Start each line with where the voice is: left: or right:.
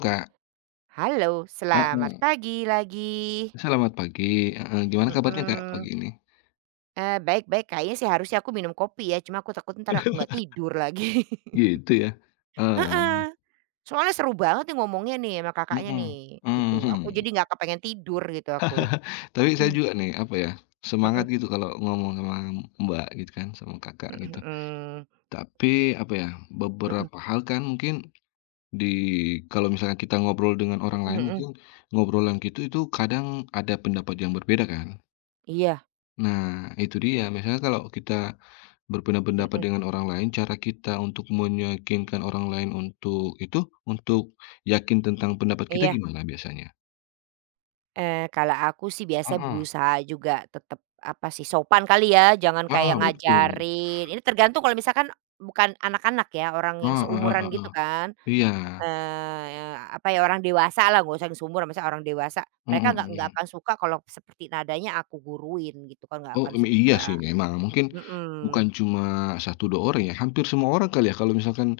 left: Kak,
right: Halo, selamat
left: heeh,
right: pagi lagi.
left: selamat pagi, heeh, gimana kabarnya Kak, pagi
right: Mhm.
left: ini?
right: Baik baik, kayaknya sih harusnya aku minum kopi ya, cuma aku takut ntar aku nggak tidur lagi.
left: Gitu ya? Eee,
right: Heeh, soalnya seru banget nih ngomongnya nih sama Kakaknya
left: mhm,
right: nih, gitu. Aku
left: mhm.
right: jadi nggak kepengen tidur gitu aku.
left: Tapi saya
right: Mhm,
left: juga nih, apa ya, semangat
right: mhm,
left: gitu kalau ngomong sama Mbak gitu kan, sama Kakak
right: mhm
left: gitu.
right: mhm,
left: Tapi apa ya,
right: mhm
left: beberapa hal kan mungkin di kalau misalnya kita ngobrol dengan orang
right: mhm
left: lain
right: mhm,
left: mungkin ngobrolan gitu itu kadang ada pendapat yang berbeda kan.
right: iya,
left: Nah itu dia, misalnya kalau kita berbeda pendapat
right: mhm,
left: dengan orang lain, cara kita untuk meyakinkan orang lain untuk itu, untuk yakin tentang pendapat kita
right: iya.
left: gimana biasanya?
right: Kalau aku sih biasanya
left: Heeh.
right: berusaha juga tetap, apa sih, sopan kali ya, jangan kayak
left: Ah, betul.
right: ngajarin ini tergantung kalau misalkan bukan anak-anak ya, orang yang
left: Heeh heeh
right: seumuran gitu
left: heeh.
right: kan,
left: Iya.
right: apa ya, orang dewasa lah, nggak usah yang seumuran, maksudnya orang dewasa.
left: Mhm
right: Mereka nggak
left: mhm.
right: akan suka kalau seperti nadanya aku guruin gitu kan, nggak
left: Oh,
right: akan
left: iya
right: suka.
left: sih memang, mungkin bukan
right: Mhm,
left: cuma satu 2 orang ya, hampir semua orang kali ya kalau misalkan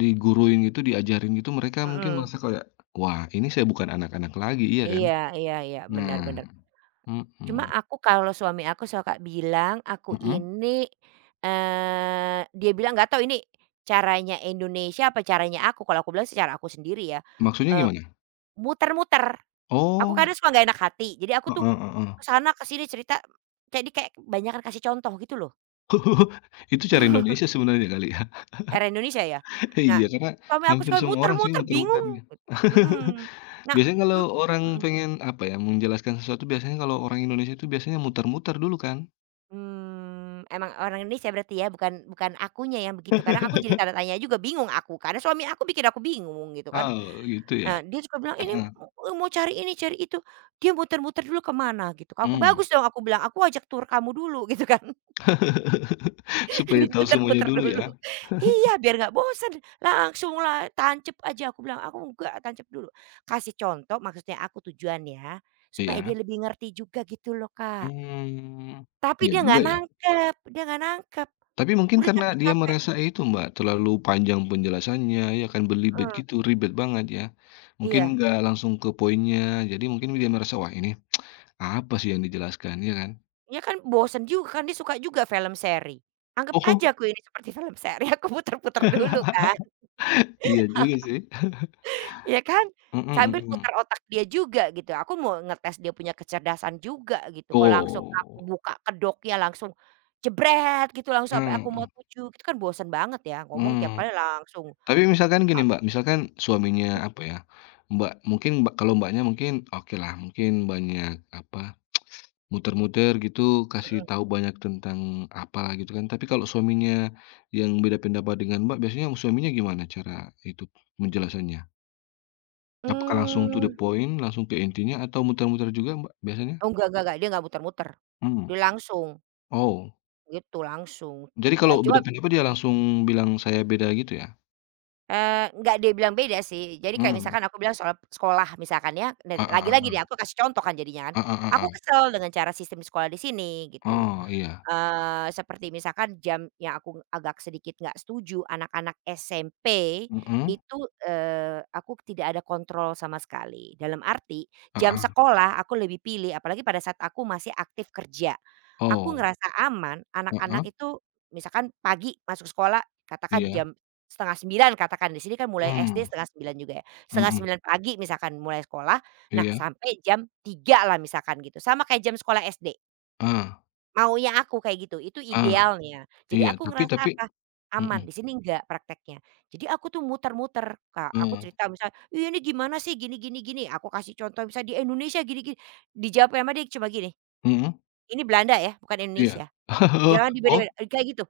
left: diguruin gitu, diajarin gitu, mereka mungkin
right: mhm.
left: merasa kayak, "Wah, ini saya bukan anak-anak lagi," iya kan?
right: Iya iya iya, benar
left: Nah,
right: benar. Cuma
left: mhm,
right: aku kalau suami aku suka bilang, aku
left: mhm?
right: ini, dia bilang nggak tahu ini caranya Indonesia apa caranya aku, kalau aku bilang secara aku sendiri ya,
left: Maksudnya
right: eee,
left: gimana?
right: muter-muter. Aku
left: Oh,
right: kadang suka nggak enak hati, jadi aku tuh
left: heeh heeh.
right: ke sana ke sini cerita, jadi kayak kebanyakan kasih contoh gitu loh.
left: Itu cara Indonesia sebenarnya kali ya?
right: Era Indonesia ya. Nah,
left: Iya, karena
right: suami aku
left: hampir
right: suka
left: semua orang sih
right: muter-muter bingung,
left: muter-muternya.
right: mhm. Nah,
left: Biasanya kalau
right: mmm,
left: orang
right: mhm.
left: pengen, apa ya, menjelaskan sesuatu biasanya kalau orang Indonesia itu biasanya muter-muter dulu kan?
right: Mmm, emang orang Indonesia berarti ya, bukan bukan akunya yang begitu, kadang aku jadi tanda tanya juga, bingung aku, karena suami aku bikin aku bingung gitu kan.
left: Oh, gitu ya?
right: Nah, dia suka bilang, "Ini
left: Heeh,
right: mau cari ini, cari itu." Dia muter-muter dulu ke mana gitu, aku,
left: mmm.
right: "Bagus dong," aku bilang, "aku ajak tur kamu dulu," gitu kan,
left: Supaya tahu semuanya
right: diputer-puter
left: dulu
right: dulu.
left: ya?
right: Iya, biar nggak bosen, langsunglah tancep aja, aku bilang, "Aku enggak, tancep dulu." Kasih contoh, maksudnya aku tujuannya, supaya
left: Iya.
right: dia lebih ngerti juga gitu loh, Kak.
left: Hmm.
right: Tapi
left: Iya
right: dia
left: juga
right: nggak
left: ya.
right: nangkep dia nggak nangkep.
left: Tapi mungkin
right: Udah
left: karena dia
right: capek-capek
left: merasa itu, Mbak, terlalu panjang penjelasannya, ya kan, berlibet
right: heeh,
left: gitu, ribet banget ya. Mungkin
right: iya.
left: nggak langsung ke poinnya, jadi mungkin dia merasa, "Wah ini apa sih yang dijelaskan, iya kan?"
right: Iya kan bosen juga kan, dia suka juga film seri. Anggap aja
left: Oh,
right: aku ini seperti film seri, aku puter-puter dulu kan,
left: iya juga sih.
right: ya kan?
left: Mhm
right: Sambil
left: mhm.
right: putar otak dia juga gitu, aku mau ngetes dia punya kecerdasan juga gitu. Kalau langsung aku
left: Oh,
right: buka kedoknya langsung jebret gitu, langsung sampai aku mau
left: mhm,
right: tuju, itu kan bosen banget ya ngomong tiap
left: mmm.
right: kali langsung,
left: Tapi misalkan gini, Mbak, misalkan suaminya, apa ya, Mbak mungkin Mbak kalau Mbaknya mungkin oke lah, mungkin banyak, apa, muter-muter gitu, kasih tahu banyak tentang apalah gitu kan. Tapi kalau suaminya yang beda pendapat dengan Mbak, biasanya suaminya gimana cara itu menjelasannya? Apakah langsung to the
right: mmm,
left: point, langsung ke intinya atau muter-muter juga, Mbak, biasanya?
right: oh enggak, dia nggak muter-muter,
left: Mmm,
right: dia langsung.
left: oh.
right: Gitu langsung,
left: Jadi
right: ya
left: kalau
right: cuma
left: beda pendapat dia langsung bilang saya beda gitu ya?
right: nggak dia bilang beda sih, jadi kayak
left: Mmm,
right: misalkan aku bilang soal sekolah misalkan ya, dan
left: heeh
right: lagi-lagi
left: heeh
right: nih aku kasih contoh kan jadinya kan,
left: heeh heeh
right: aku
left: heeh.
right: kesel dengan cara sistem sekolah di sini gitu.
left: Oh iya,
right: Seperti misalkan jam yang aku agak sedikit nggak setuju anak-anak SMP
left: mhm,
right: itu, aku tidak ada kontrol sama sekali. Dalam arti jam
left: heeh,
right: sekolah aku lebih pilih apalagi pada saat aku masih aktif kerja. Aku
left: oh,
right: ngerasa aman anak-anak
left: heeh,
right: itu misalkan pagi masuk sekolah katakan
left: iya,
right: jam setengah sembilan katakan di sini kan mulai SD
left: mmm,
right: setengah sembilan juga ya, setengah
left: mhm,
right: sembilan pagi misalkan mulai sekolah, nah
left: iya,
right: sampai jam tiga lah misalkan gitu sama kayak jam sekolah SD.
left: heeh
right: Maunya aku kayak gitu, itu
left: heeh,
right: idealnya. Jadi
left: iya,
right: aku ngerasa
left: tapi
right: apa, aman,
left: mhm,
right: di sini enggak prakteknya. Jadi aku tuh muter-muter, Kak, aku
left: heeh,
right: cerita misal, "Iya, ini gimana sih gini gini gini," aku kasih contoh misal di Indonesia gini gini, dijawab sama dia cuma gini,
left: mhm,
right: "Ini Belanda ya, bukan
left: iya.
right: Indonesia, jangan
left: Oh
right: dibeda-beda," kayak gitu.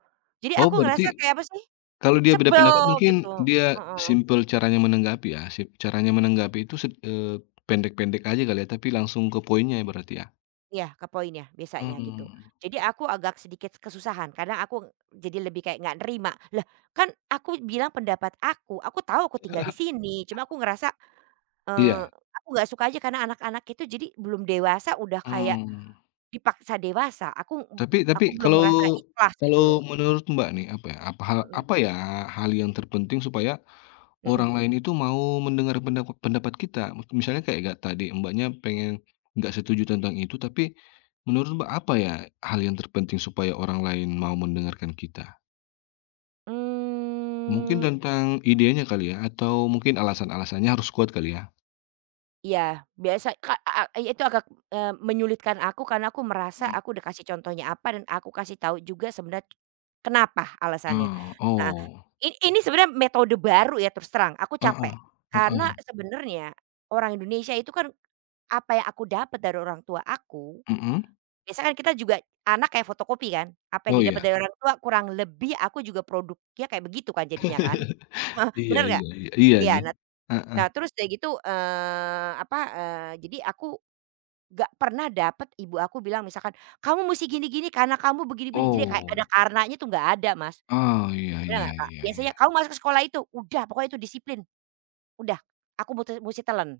right: Jadi
left: oh
right: aku ngerasa
left: berarti
right: kayak apa sih,
left: kalau dia beda
right: sebel
left: pendapat mungkin
right: gitu,
left: dia
right: heeh.
left: simpel caranya menanggapi ya, sip caranya menanggapi itu pendek-pendek aja kali ya, tapi langsung ke poinnya ya berarti ya?
right: Iya, ke poinnya biasanya gitu.
left: Mmm,
right: Jadi aku agak sedikit kesusahan karena aku jadi lebih kayak nggak nerima. Lah kan aku bilang pendapat aku tahu aku tinggal di sini, cuma aku ngerasa, eee,
left: iya,
right: aku nggak suka aja karena anak-anak itu jadi belum dewasa udah kayak
left: mmm.
right: dipaksa dewasa, aku
left: Tapi
right: aku belum
left: kalau
right: ngerasa ikhlas gitu
left: kalau
right: loh.
left: menurut Mbak nih, apa ya, apa hal
right: Mhm
left: apa ya hal yang terpenting supaya
right: mhm.
left: orang lain itu mau mendengar pendapat pendapat kita? Misalnya kayak gak tadi Mbaknya pengen nggak setuju tentang itu, tapi menurut Mbak apa ya hal yang terpenting supaya orang lain mau mendengarkan kita? Mungkin
right: Mmm.
left: tentang idenya kali ya? Atau mungkin alasan-alasannya harus kuat kali ya?
right: Iya, biasa ka a a itu agak, menyulitkan aku karena aku merasa aku udah kasih contohnya apa dan aku kasih tahu juga sebenarnya kenapa alasannya.
left: Mmm,
right: Heeh,
left: oh
right: ini sebenarnya metode baru ya terus terang, aku
left: oh,
right: capek.
left: heeh
right: Karena
left: heeh,
right: sebenarnya orang Indonesia itu kan apa yang aku dapat dari orang tua aku,
left: mhm,
right: biasanya kan kita juga anak kayak fotokopi kan, apa yang
left: oh
right: didapat
left: iya.
right: dari orang tua kurang lebih aku juga produknya kayak begitu kan jadinya kan,
left: Iya
right: bener nggak?
left: iya iya iya
right: Iya,
left: sih,
right: nah
left: heeh,
right: nah terus udah gitu, jadi aku gak pernah dapet ibu aku bilang misalkan, "Kamu mesti gini-gini karena kamu begini-begini." Jadi kayak ada
left: oh.
right: karenanya tuh nggak ada, Mas.
left: Oh, iya
right: Bener
left: iya
right: nggak, Kak?
left: iya iya.
right: Biasanya, "Kamu masuk ke sekolah itu, udah pokoknya itu disiplin, udah." Aku musti telan.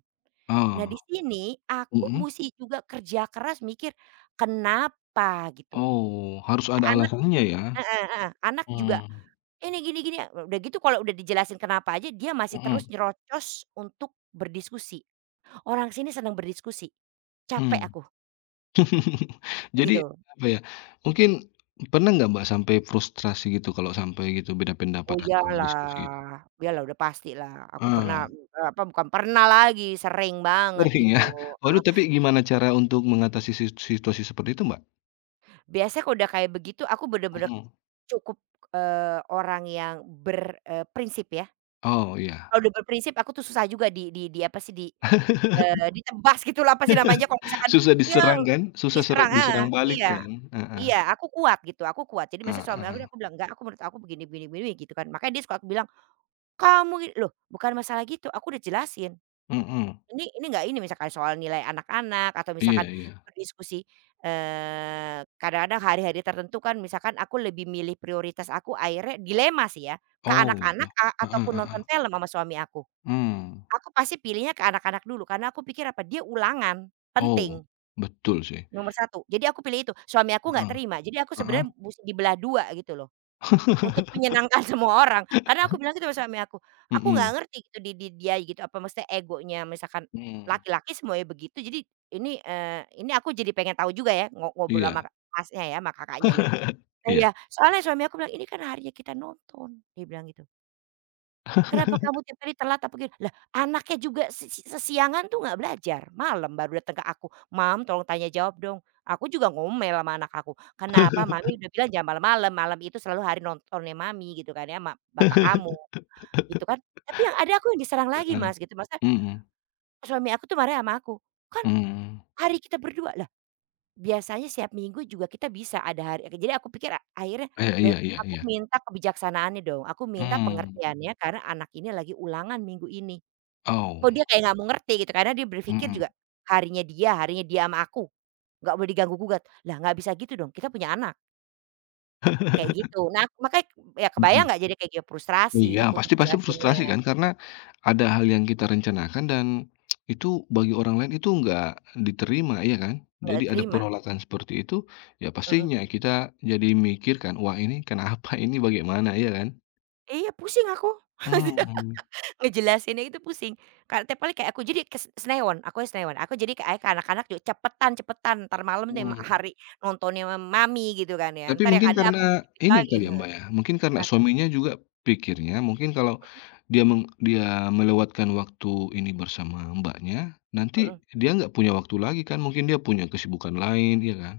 right: Nah
left: Oh,
right: di sini aku
left: mhm.
right: musti juga kerja keras mikir, kenapa gitu.
left: Oh, harus ada
right: Anak
left: alasannya ya?
right: heeh heeh, anak juga,
left: Mmm,
right: "Ini gini gini." Udah gitu kalau udah dijelasin kenapa aja dia masih terus
left: mhm,
right: nyerocos untuk berdiskusi. Orang sini senang berdiskusi, capek
left: mmm.
right: aku,
left: Jadi,
right: gitu.
left: apa ya, mungkin pernah nggak Mbak sampai frustrasi gitu kalau sampai gitu beda pendapat
right: Oh
left: atau
right: iyalah,
left: diskusi gitu?
right: iyalah udah pastilah aku pernah,
left: Ah,
right: apa bukan pernah lagi, sering banget
left: sering ya?
right: gitu,
left: Waduh, tapi
right: heeh.
left: gimana cara untuk mengatasi situasi seperti itu Mbak?
right: Biasanya kalau udah kayak begitu aku bener-bener
left: Mhm.
right: cukup, orang yang prinsip ya.
left: Oh, iya.
right: Kalau udah berprinsip aku tuh susah juga di apa sih, ditebas gitu lah, apa sih namanya kalau misalkan
left: Susah
right: iya,
left: diserang kan? Susah seret
right: diserang heeh,
left: diserang balik
right: iya
left: kan? Heeh,
right: iya aku kuat gitu, aku kuat. Jadi maksudnya suami aku
left: heeh.
right: aku bilang, "Enggak, aku menurut aku begini begini begini," gitu kan. Makanya dia suka bilang, "Kamu" loh bukan masalah gitu, aku udah jelasin.
left: Mhm,
right: Ini nggak ini misalkan soal nilai anak-anak atau
left: iya
right: misalkan
left: iya.
right: berdiskusi, kadang-kadang hari-hari tertentu kan misalkan aku lebih milih prioritas aku akhirnya dilema sih ya, ke
left: Oh, gitu.
right: anak-anak
left: Heeh
right: ataupun
left: heeh.
right: nonton film sama suami aku.
left: Mmm.
right: Aku pasti pilihnya ke anak-anak dulu karena aku pikir apa, dia ulangan,
left: Oh,
right: penting,
left: betul sih.
right: nomor satu. Jadi aku pilih itu, suami aku nggak
left: Heeh,
right: terima. Jadi aku
left: heeh.
right: sebenarnya musti dibelah 2 gitu loh. Untuk menyenangkan semua orang, karena aku bilang gitu sama suami aku nggak
left: Mhm,
right: ngerti gitu di dia gitu, apa maksudnya egonya misalkan
left: mmm,
right: laki-laki semuanya begitu, jadi ini aku jadi pengen tahu juga ya ngobrol
left: iya.
right: sama masnya ya, sama Kakaknya nih. Nah,
left: Iya.
right: iya, soalnya suami aku bilang, "Ini kan harinya kita nonton," dia bilang gitu. "Kenapa kamu tiap hari telat?" Apa gini, lah anaknya juga se se sesiangan tuh nggak belajar, malam baru datang ke aku, "Mom tolong tanya jawab dong." Aku juga ngomel sama anak aku, "Kenapa mami udah bilang jangan malam-malam, malam itu selalu hari nontonnya mami," gitu kan ya, sama bapak kamu," gitu kan. Tapi yang ada aku yang diserang lagi
left: Heeh,
right: Mas gitu, maksudnya
left: mhm,
right: suami aku tuh marah sama aku, "Kan
left: mmm.
right: hari kita berdua." Lah biasanya setiap minggu juga kita bisa ada hari jadi aku pikir akhirnya
left: Iya
right: loh
left: iya iya
right: aku
left: iya.
right: minta kebijaksanaannya dong, aku minta
left: Mmm,
right: pengertiannya karena anak ini lagi ulangan minggu ini. Kok
left: oh,
right: dia kayak nggak mau ngerti gitu, karena dia berpikir
left: mhm.
right: juga, harinya dia sama aku, nggak boleh diganggu-gugat. Lah nggak bisa gitu dong, kita punya anak, kayak gitu. Nah makanya ya kebayang
left: Mhm.
right: nggak jadi kayak gitu, frustrasi
left: Iya,
right: aku untuk
left: pasti pasti frustrasi
right: jelasinnya,
left: kan, karena ada hal yang kita rencanakan dan itu bagi orang lain itu nggak diterima, iya kan? Jadi
right: nggak
left: ada Mhm.
right: terima,
left: penolakan seperti itu, ya
right: mhm.
left: pastinya kita jadi mikirkan, "Wah ini kenapa? Ini bagaimana?" Iya kan?
right: Iya pusing aku,
left: Hmm.
right: ngejelasinnya itu pusing, karena tiap kali kayak aku jadi senewan, akunya senewan, aku jadi kayak ke anak-anak juga, "Cepetan cepetan, ntar malam nih
left: Hmm.
right: hari nontonnya sama mami," gitu kan ya,
left: Tapi
right: entar yang
left: mungkin
right: ada aku
left: karena
right: dijepit
left: ini
right: lagi,
left: kali ya,
right: heeh,
left: Mbak, ya, mungkin karena
right: kenapa?
left: suaminya juga pikirnya mungkin kalau dia meng dia melewatkan waktu ini bersama Mbaknya, nanti
right: Mhm.
left: dia nggak punya waktu lagi kan, mungkin dia punya kesibukan lain, iya kan?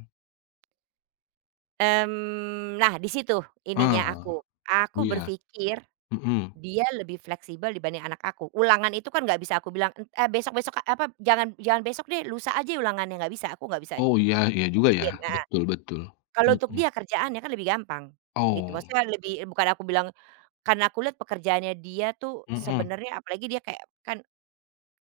right: Nah di situ ininya
left: Ah.
right: aku
left: Iya,
right: berpikir
left: mhm.
right: dia lebih fleksibel dibanding anak aku. Ulangan itu kan nggak bisa aku bilang, "Eh, besok-besok apa jangan jangan besok deh, lusa aja ulangannya." Nggak bisa, aku nggak bisa
left: Oh iya iya juga ya,
right: putusin. Nah,
left: betul betul,
right: kalau untuk
left: mhm.
right: dia kerjaannya kan lebih gampang gitu,
left: Oh,
right: maksudnya lebih bukan aku bilang karena aku lihat pekerjaannya dia tuh
left: mhm,
right: sebenarnya apalagi dia kayak kan,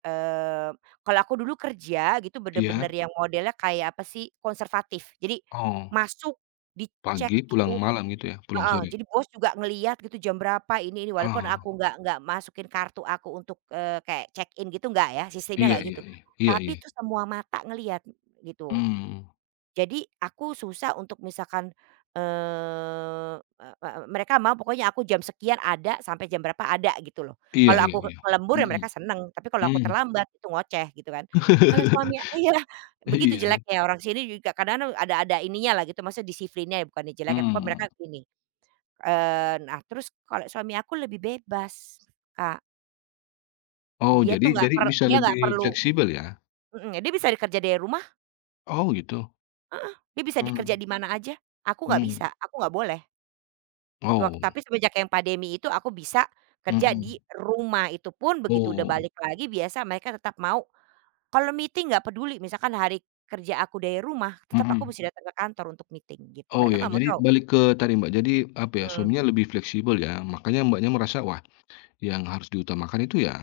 right: eee, kalau aku dulu kerja gitu bener-bener
left: iya,
right: yang modelnya kayak apa sih, konservatif. Jadi
left: oh,
right: masuk, dicek
left: pagi pulang
right: gitu.
left: malam gitu ya, pulang
right: Heeh,
left: sore?
right: jadi bos juga ngelihat gitu jam berapa ini walaupun
left: Oh,
right: aku nggak masukin kartu aku untuk, kayak check in gitu nggak ya, sistemnya
left: iya
right: nggak
left: iya
right: gitu.
left: iya, iya
right: Tapi
left: iya,
right: itu semua mata ngelihat gitu.
left: mmm,
right: Jadi aku susah untuk misalkan, eee, e e mereka mau pokoknya aku jam sekian ada sampai jam berapa ada gitu loh.
left: iya
right: Kalau
left: iya
right: aku
left: iya,
right: lembur ya
left: mhm,
right: mereka seneng, tapi kalau aku
left: mmm.
right: terlambat itu ngoceh gitu kan. Kalau suami iya, begitu
left: Iya ya,
right: jeleknya orang sini juga kadang-kadang ada ininya lah gitu, maksudnya disiplinnya ya bukannya jelek ya, pokoknya mereka
left: mmm,
right: gini. Nah terus kalau suami aku lebih bebas, Kak.
left: oh
right: Dia tuh nggak
left: jadi
right: per
left: bisa
right: dia nggak
left: lebih
right: perlu
left: fleksibel ya?
right: mhm, dia bisa kerja dari rumah,
left: Oh gitu,
right: dia bisa di
left: mmm,
right: di mana aja. Aku nggak bisa,
left: mmm,
right: aku nggak boleh.
left: oh,
right: Tapi semenjak yang pandemi itu aku bisa kerja di
left: mhm,
right: rumah, itu pun begitu udah
left: oh,
right: balik lagi biasa mereka tetap mau kalau meeting nggak peduli, misalkan hari kerja aku dari rumah, tetap aku
left: mhm.
right: mesti datang ke kantor untuk meeting gitu,
left: Oh
right: mereka
left: ya,
right: nggak mau
left: jadi
right: tahu.
left: balik ke tadi Mbak, jadi apa ya,
right: Mhm
left: suaminya lebih fleksibel ya, makanya Mbaknya merasa, wah yang harus diutamakan itu ya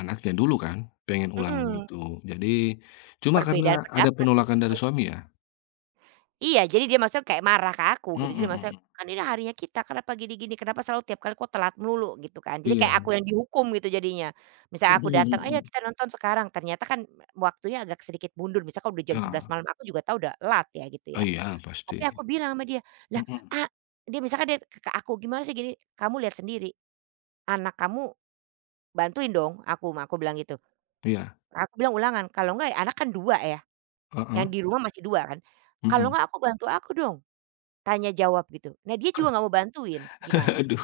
left: anaknya dulu kan, pengen ulangan
right: mhm,
left: gitu. Jadi cuma
right: perbedaan
left: karena ada
right: pendapat di
left: penolakan dari
right: situ.
left: suami ya?
right: Iya, jadi dia maksudnya kayak marah ke aku
left: Mhm
right: gitu, jadi maksudnya,
left: mhm.
right: "Kan ini harinya kita, kenapa gini-gini, kenapa selalu tiap kali kok telat melulu?" Gitu kan. Jadi
left: Iya.
right: kayak aku yang dihukum gitu jadinya. Misalnya
left: Mhm
right: aku datang,
left: mhm.
right: "Ayo
left: mhm.
right: kita nonton sekarang," ternyata kan waktunya agak sedikit mundur, misalnya misalkan udah jam 11
left: Ah,
right: malam, aku juga tahu udah lat ya gitu
left: oh
right: ya.
left: iya pasti.
right: Tapi aku bilang sama dia, "Lah,
left: Mhm.
right: a" dia misalkan dia ke aku, "Gimana sih gini?" "Kamu lihat sendiri, anak kamu bantuin dong aku bilang gitu.
left: Iya,
right: Aku bilang ulangan, "Kalau enggak ya anak kan 2 ya,
left: heeh,
right: yang di rumah masih 2 kan, kalau
left: mhm.
right: enggak aku bantu aku dong." Tanya jawab gitu. Nah dia juga nggak mau bantuin, gimana?
left: Aduh.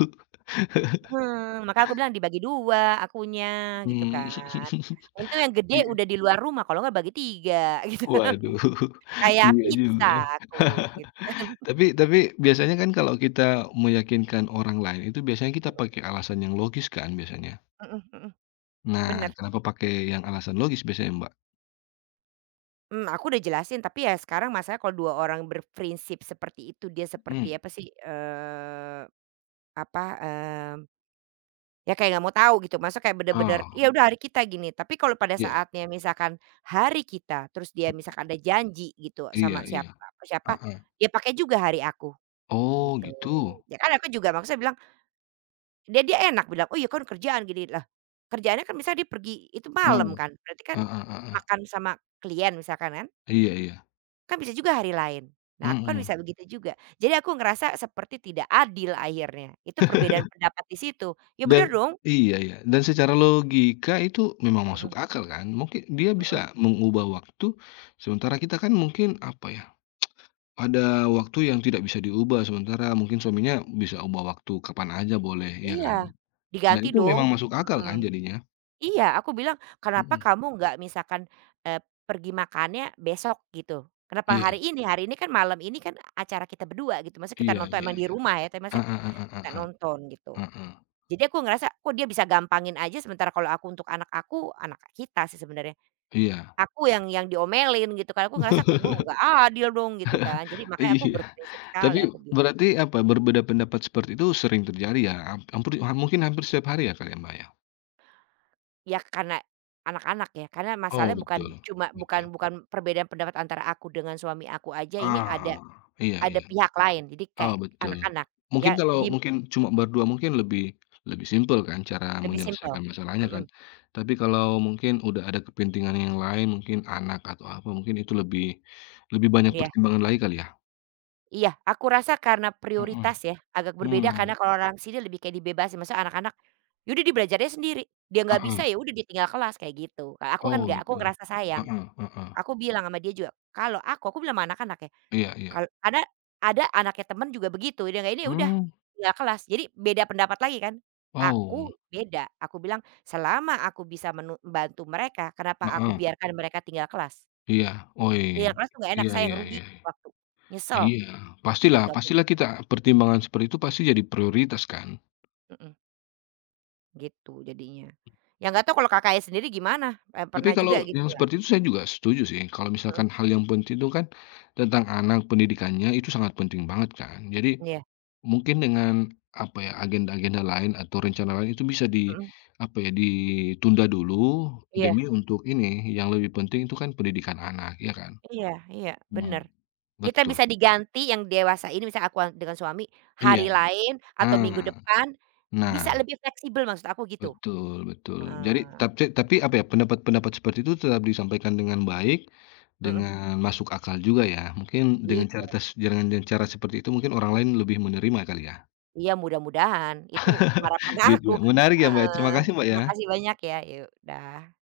right: Mhm, maka aku bilang dibagi 2 akunya gitu
left: Mmm.
right: kan. Untung yang gede udah di luar rumah kalau nggak bagi 3, gitu.
left: waduh,
right: Kayak
left: iya juga.
right: pizza aku gitu.
left: Tapi biasanya kan kalau kita meyakinkan orang lain itu biasanya kita pakai alasan yang logis kan biasanya?
right: Mhm mhm,
left: Nah,
right: bener.
left: kenapa pakai yang alasan logis biasanya, Mbak?
right: Mmm, aku udah jelasin tapi ya sekarang masalahnya kalau 2 orang berprinsip seperti itu dia seperti
left: Mhm.
right: apa sih, eee, apa, eee ya kayak nggak mau tahu gitu, maksudnya kayak bener-bener,
left: Oh,
right: ya udah hari kita gini, tapi kalau pada
left: iya
right: saatnya misalkan hari kita, terus dia misalkan ada janji gitu
left: iya
right: sama
left: iya,
right: siapa siapa,
left: heeh.
right: dia pakai juga hari aku,
left: Oh
right: gitu.
left: gitu?
right: Ya kan aku juga maksudnya bilang dia dia enak bilang, "Oh ya kan kerjaan gini." Lah, kerjaannya kan misalnya dia pergi itu
left: Ah,
right: malam kan, berarti kan
left: ah, ah, ah. Ah.
right: makan sama klien misalkan kan,
left: Iya iya,
right: kan bisa juga hari lain. Nah aku kan
left: mhm.
right: bisa begitu juga. Jadi aku ngerasa seperti tidak adil akhirnya, itu perbedaan pendapat di situ. Ya
left: Dan
right: bener dong.
left: iya iya, dan secara logika itu memang masuk
right: Mhm,
left: akal kan? Mungkin dia bisa
right: mhm.
left: mengubah waktu, sementara kita kan mungkin, apa ya, ada waktu yang tidak bisa diubah, sementara mungkin suaminya bisa ubah waktu kapan aja boleh, iya
right: Iya,
left: kan? Dan
right: diganti
left: itu
right: dong,
left: memang masuk akal
right: mhm.
left: kan jadinya?
right: Iya, aku bilang, "Kenapa
left: Mhm.
right: kamu nggak misalkan, eee, pergi makannya besok?" Gitu. "Kenapa
left: Iya
right: hari ini? Hari ini kan malam ini kan acara kita berdua," gitu. Masa kita
left: iya
right: nonton
left: iya.
right: emang di rumah ya, tapi masa
left: Heeh heeh
right: kita
left: heeh
right: nonton gitu.
left: heeh.
right: Jadi aku ngerasa, kok dia bisa gampangin aja sementara kalau aku untuk anak aku, anak kita sih sebenarnya,
left: Iya.
right: aku yang diomelin gitu kan. Aku ngerasa, "Duh, nggak adil dong," gitu kan. Jadi makanya aku
left: Iya.
right: berprinsip
left: Tapi
right: sekali, aku bilang.
left: berarti apa, berbeda pendapat seperti itu sering terjadi ya? Hampir mungkin hampir setiap hari ya Kak ya, Mbak, ya?
right: Ya karena anak-anak ya, karena
left: Oh
right: masalahnya bukan
left: betul
right: cuma bukan
left: betul.
right: bukan perbedaan pendapat antara aku dengan suami aku aja, ini ada
left: Ah, iya
right: ada
left: iya.
right: pihak lain, jadi
left: Oh,
right: kayak
left: betul.
right: anak-anak,
left: Mungkin
right: ya
left: kalau
right: di
left: mungkin cuma berdua mungkin lebih lebih simpel kan cara
right: lebih simpel.
left: menyelesaikan masalahnya kan.
right: Mhm,
left: Tapi kalau mungkin udah ada kepentingan yang lain, mungkin anak atau apa, mungkin itu lebih lebih banyak
right: iya
left: pertimbangan lagi kali ya?
right: iya, aku rasa karena
left: Mhm,
right: prioritas ya, agak berbeda karena
left: mmm,
right: kalau orang sini lebih kayak dibebasin, maksudnya anak-anak, ya udah dia belajarnya sendiri, dia nggak
left: heeh.
right: bisa, ya udah dia tinggal kelas, kayak gitu. Kalau aku kan
left: Oh,
right: nggak, aku
left: gitu.
right: ngerasa sayang.
left: Heeh heeh.
right: Aku bilang sama dia juga, "Kalau aku bilang sama anak-anak ya,
left: Iya iya.
right: kalau ada anaknya temen juga begitu, dia nggak ini, udah
left: Mmm,
right: tinggal kelas. Jadi beda pendapat lagi kan.
left: oh,
right: Aku beda, aku bilang, "Selama aku bisa bantu mereka, kenapa aku
left: heeh.
right: biarkan mereka tinggal kelas?
left: Iya. Oi.
right: Tinggal kelas tuh nggak enak,
left: Iya
right: saya yang
left: iya
right: rugi
left: iya.
right: waktu, nyesel,"
left: Iya, pastilah
right: gitu aku.
left: pastilah kita pertimbangan seperti itu pasti jadi prioritas kan.
right: Mhm, gitu jadinya. Ya nggak tahu kalau Kakaknya sendiri gimana?
left: Tapi
right: Pernah juga
left: kalau
right: gitu
left: yang
right: nggak?
left: seperti itu saya juga setuju sih, kalau
right: Mhm,
left: misalkan hal yang penting itu kan tentang anak, pendidikannya itu sangat penting banget kan. Jadi
right: iya,
left: mungkin dengan apa ya, agenda-agenda lain atau rencana lain itu bisa di
right: mhm,
left: apa ya, ditunda dulu
right: iya,
left: demi untuk ini, yang lebih penting itu kan pendidikan anak, ya kan?
right: iya iya, bener.
left: Hmm.
right: Kita
left: Betul.
right: bisa diganti yang dewasa ini misalnya aku dengan suami, hari
left: Iya,
right: lain atau minggu
left: ah,
right: depan, bisa
left: nah,
right: lebih fleksibel maksud aku gitu.
left: betul betul. Jadi
right: Heeh,
left: tapi apa ya, pendapat-pendapat seperti itu tetap disampaikan dengan baik
right: mhm.
left: dengan masuk akal juga ya. Mungkin
right: I
left: dengan cara dengan cara seperti itu mungkin orang lain lebih menerima kali ya?
right: iya mudah-mudahan, itu harapan aku.
left: Gitu ya. Menarik ya Mbak, terima
right: Heeh,
left: kasih Mbak
right: terima kasih
left: ya.
right: banyak ya, ya udah.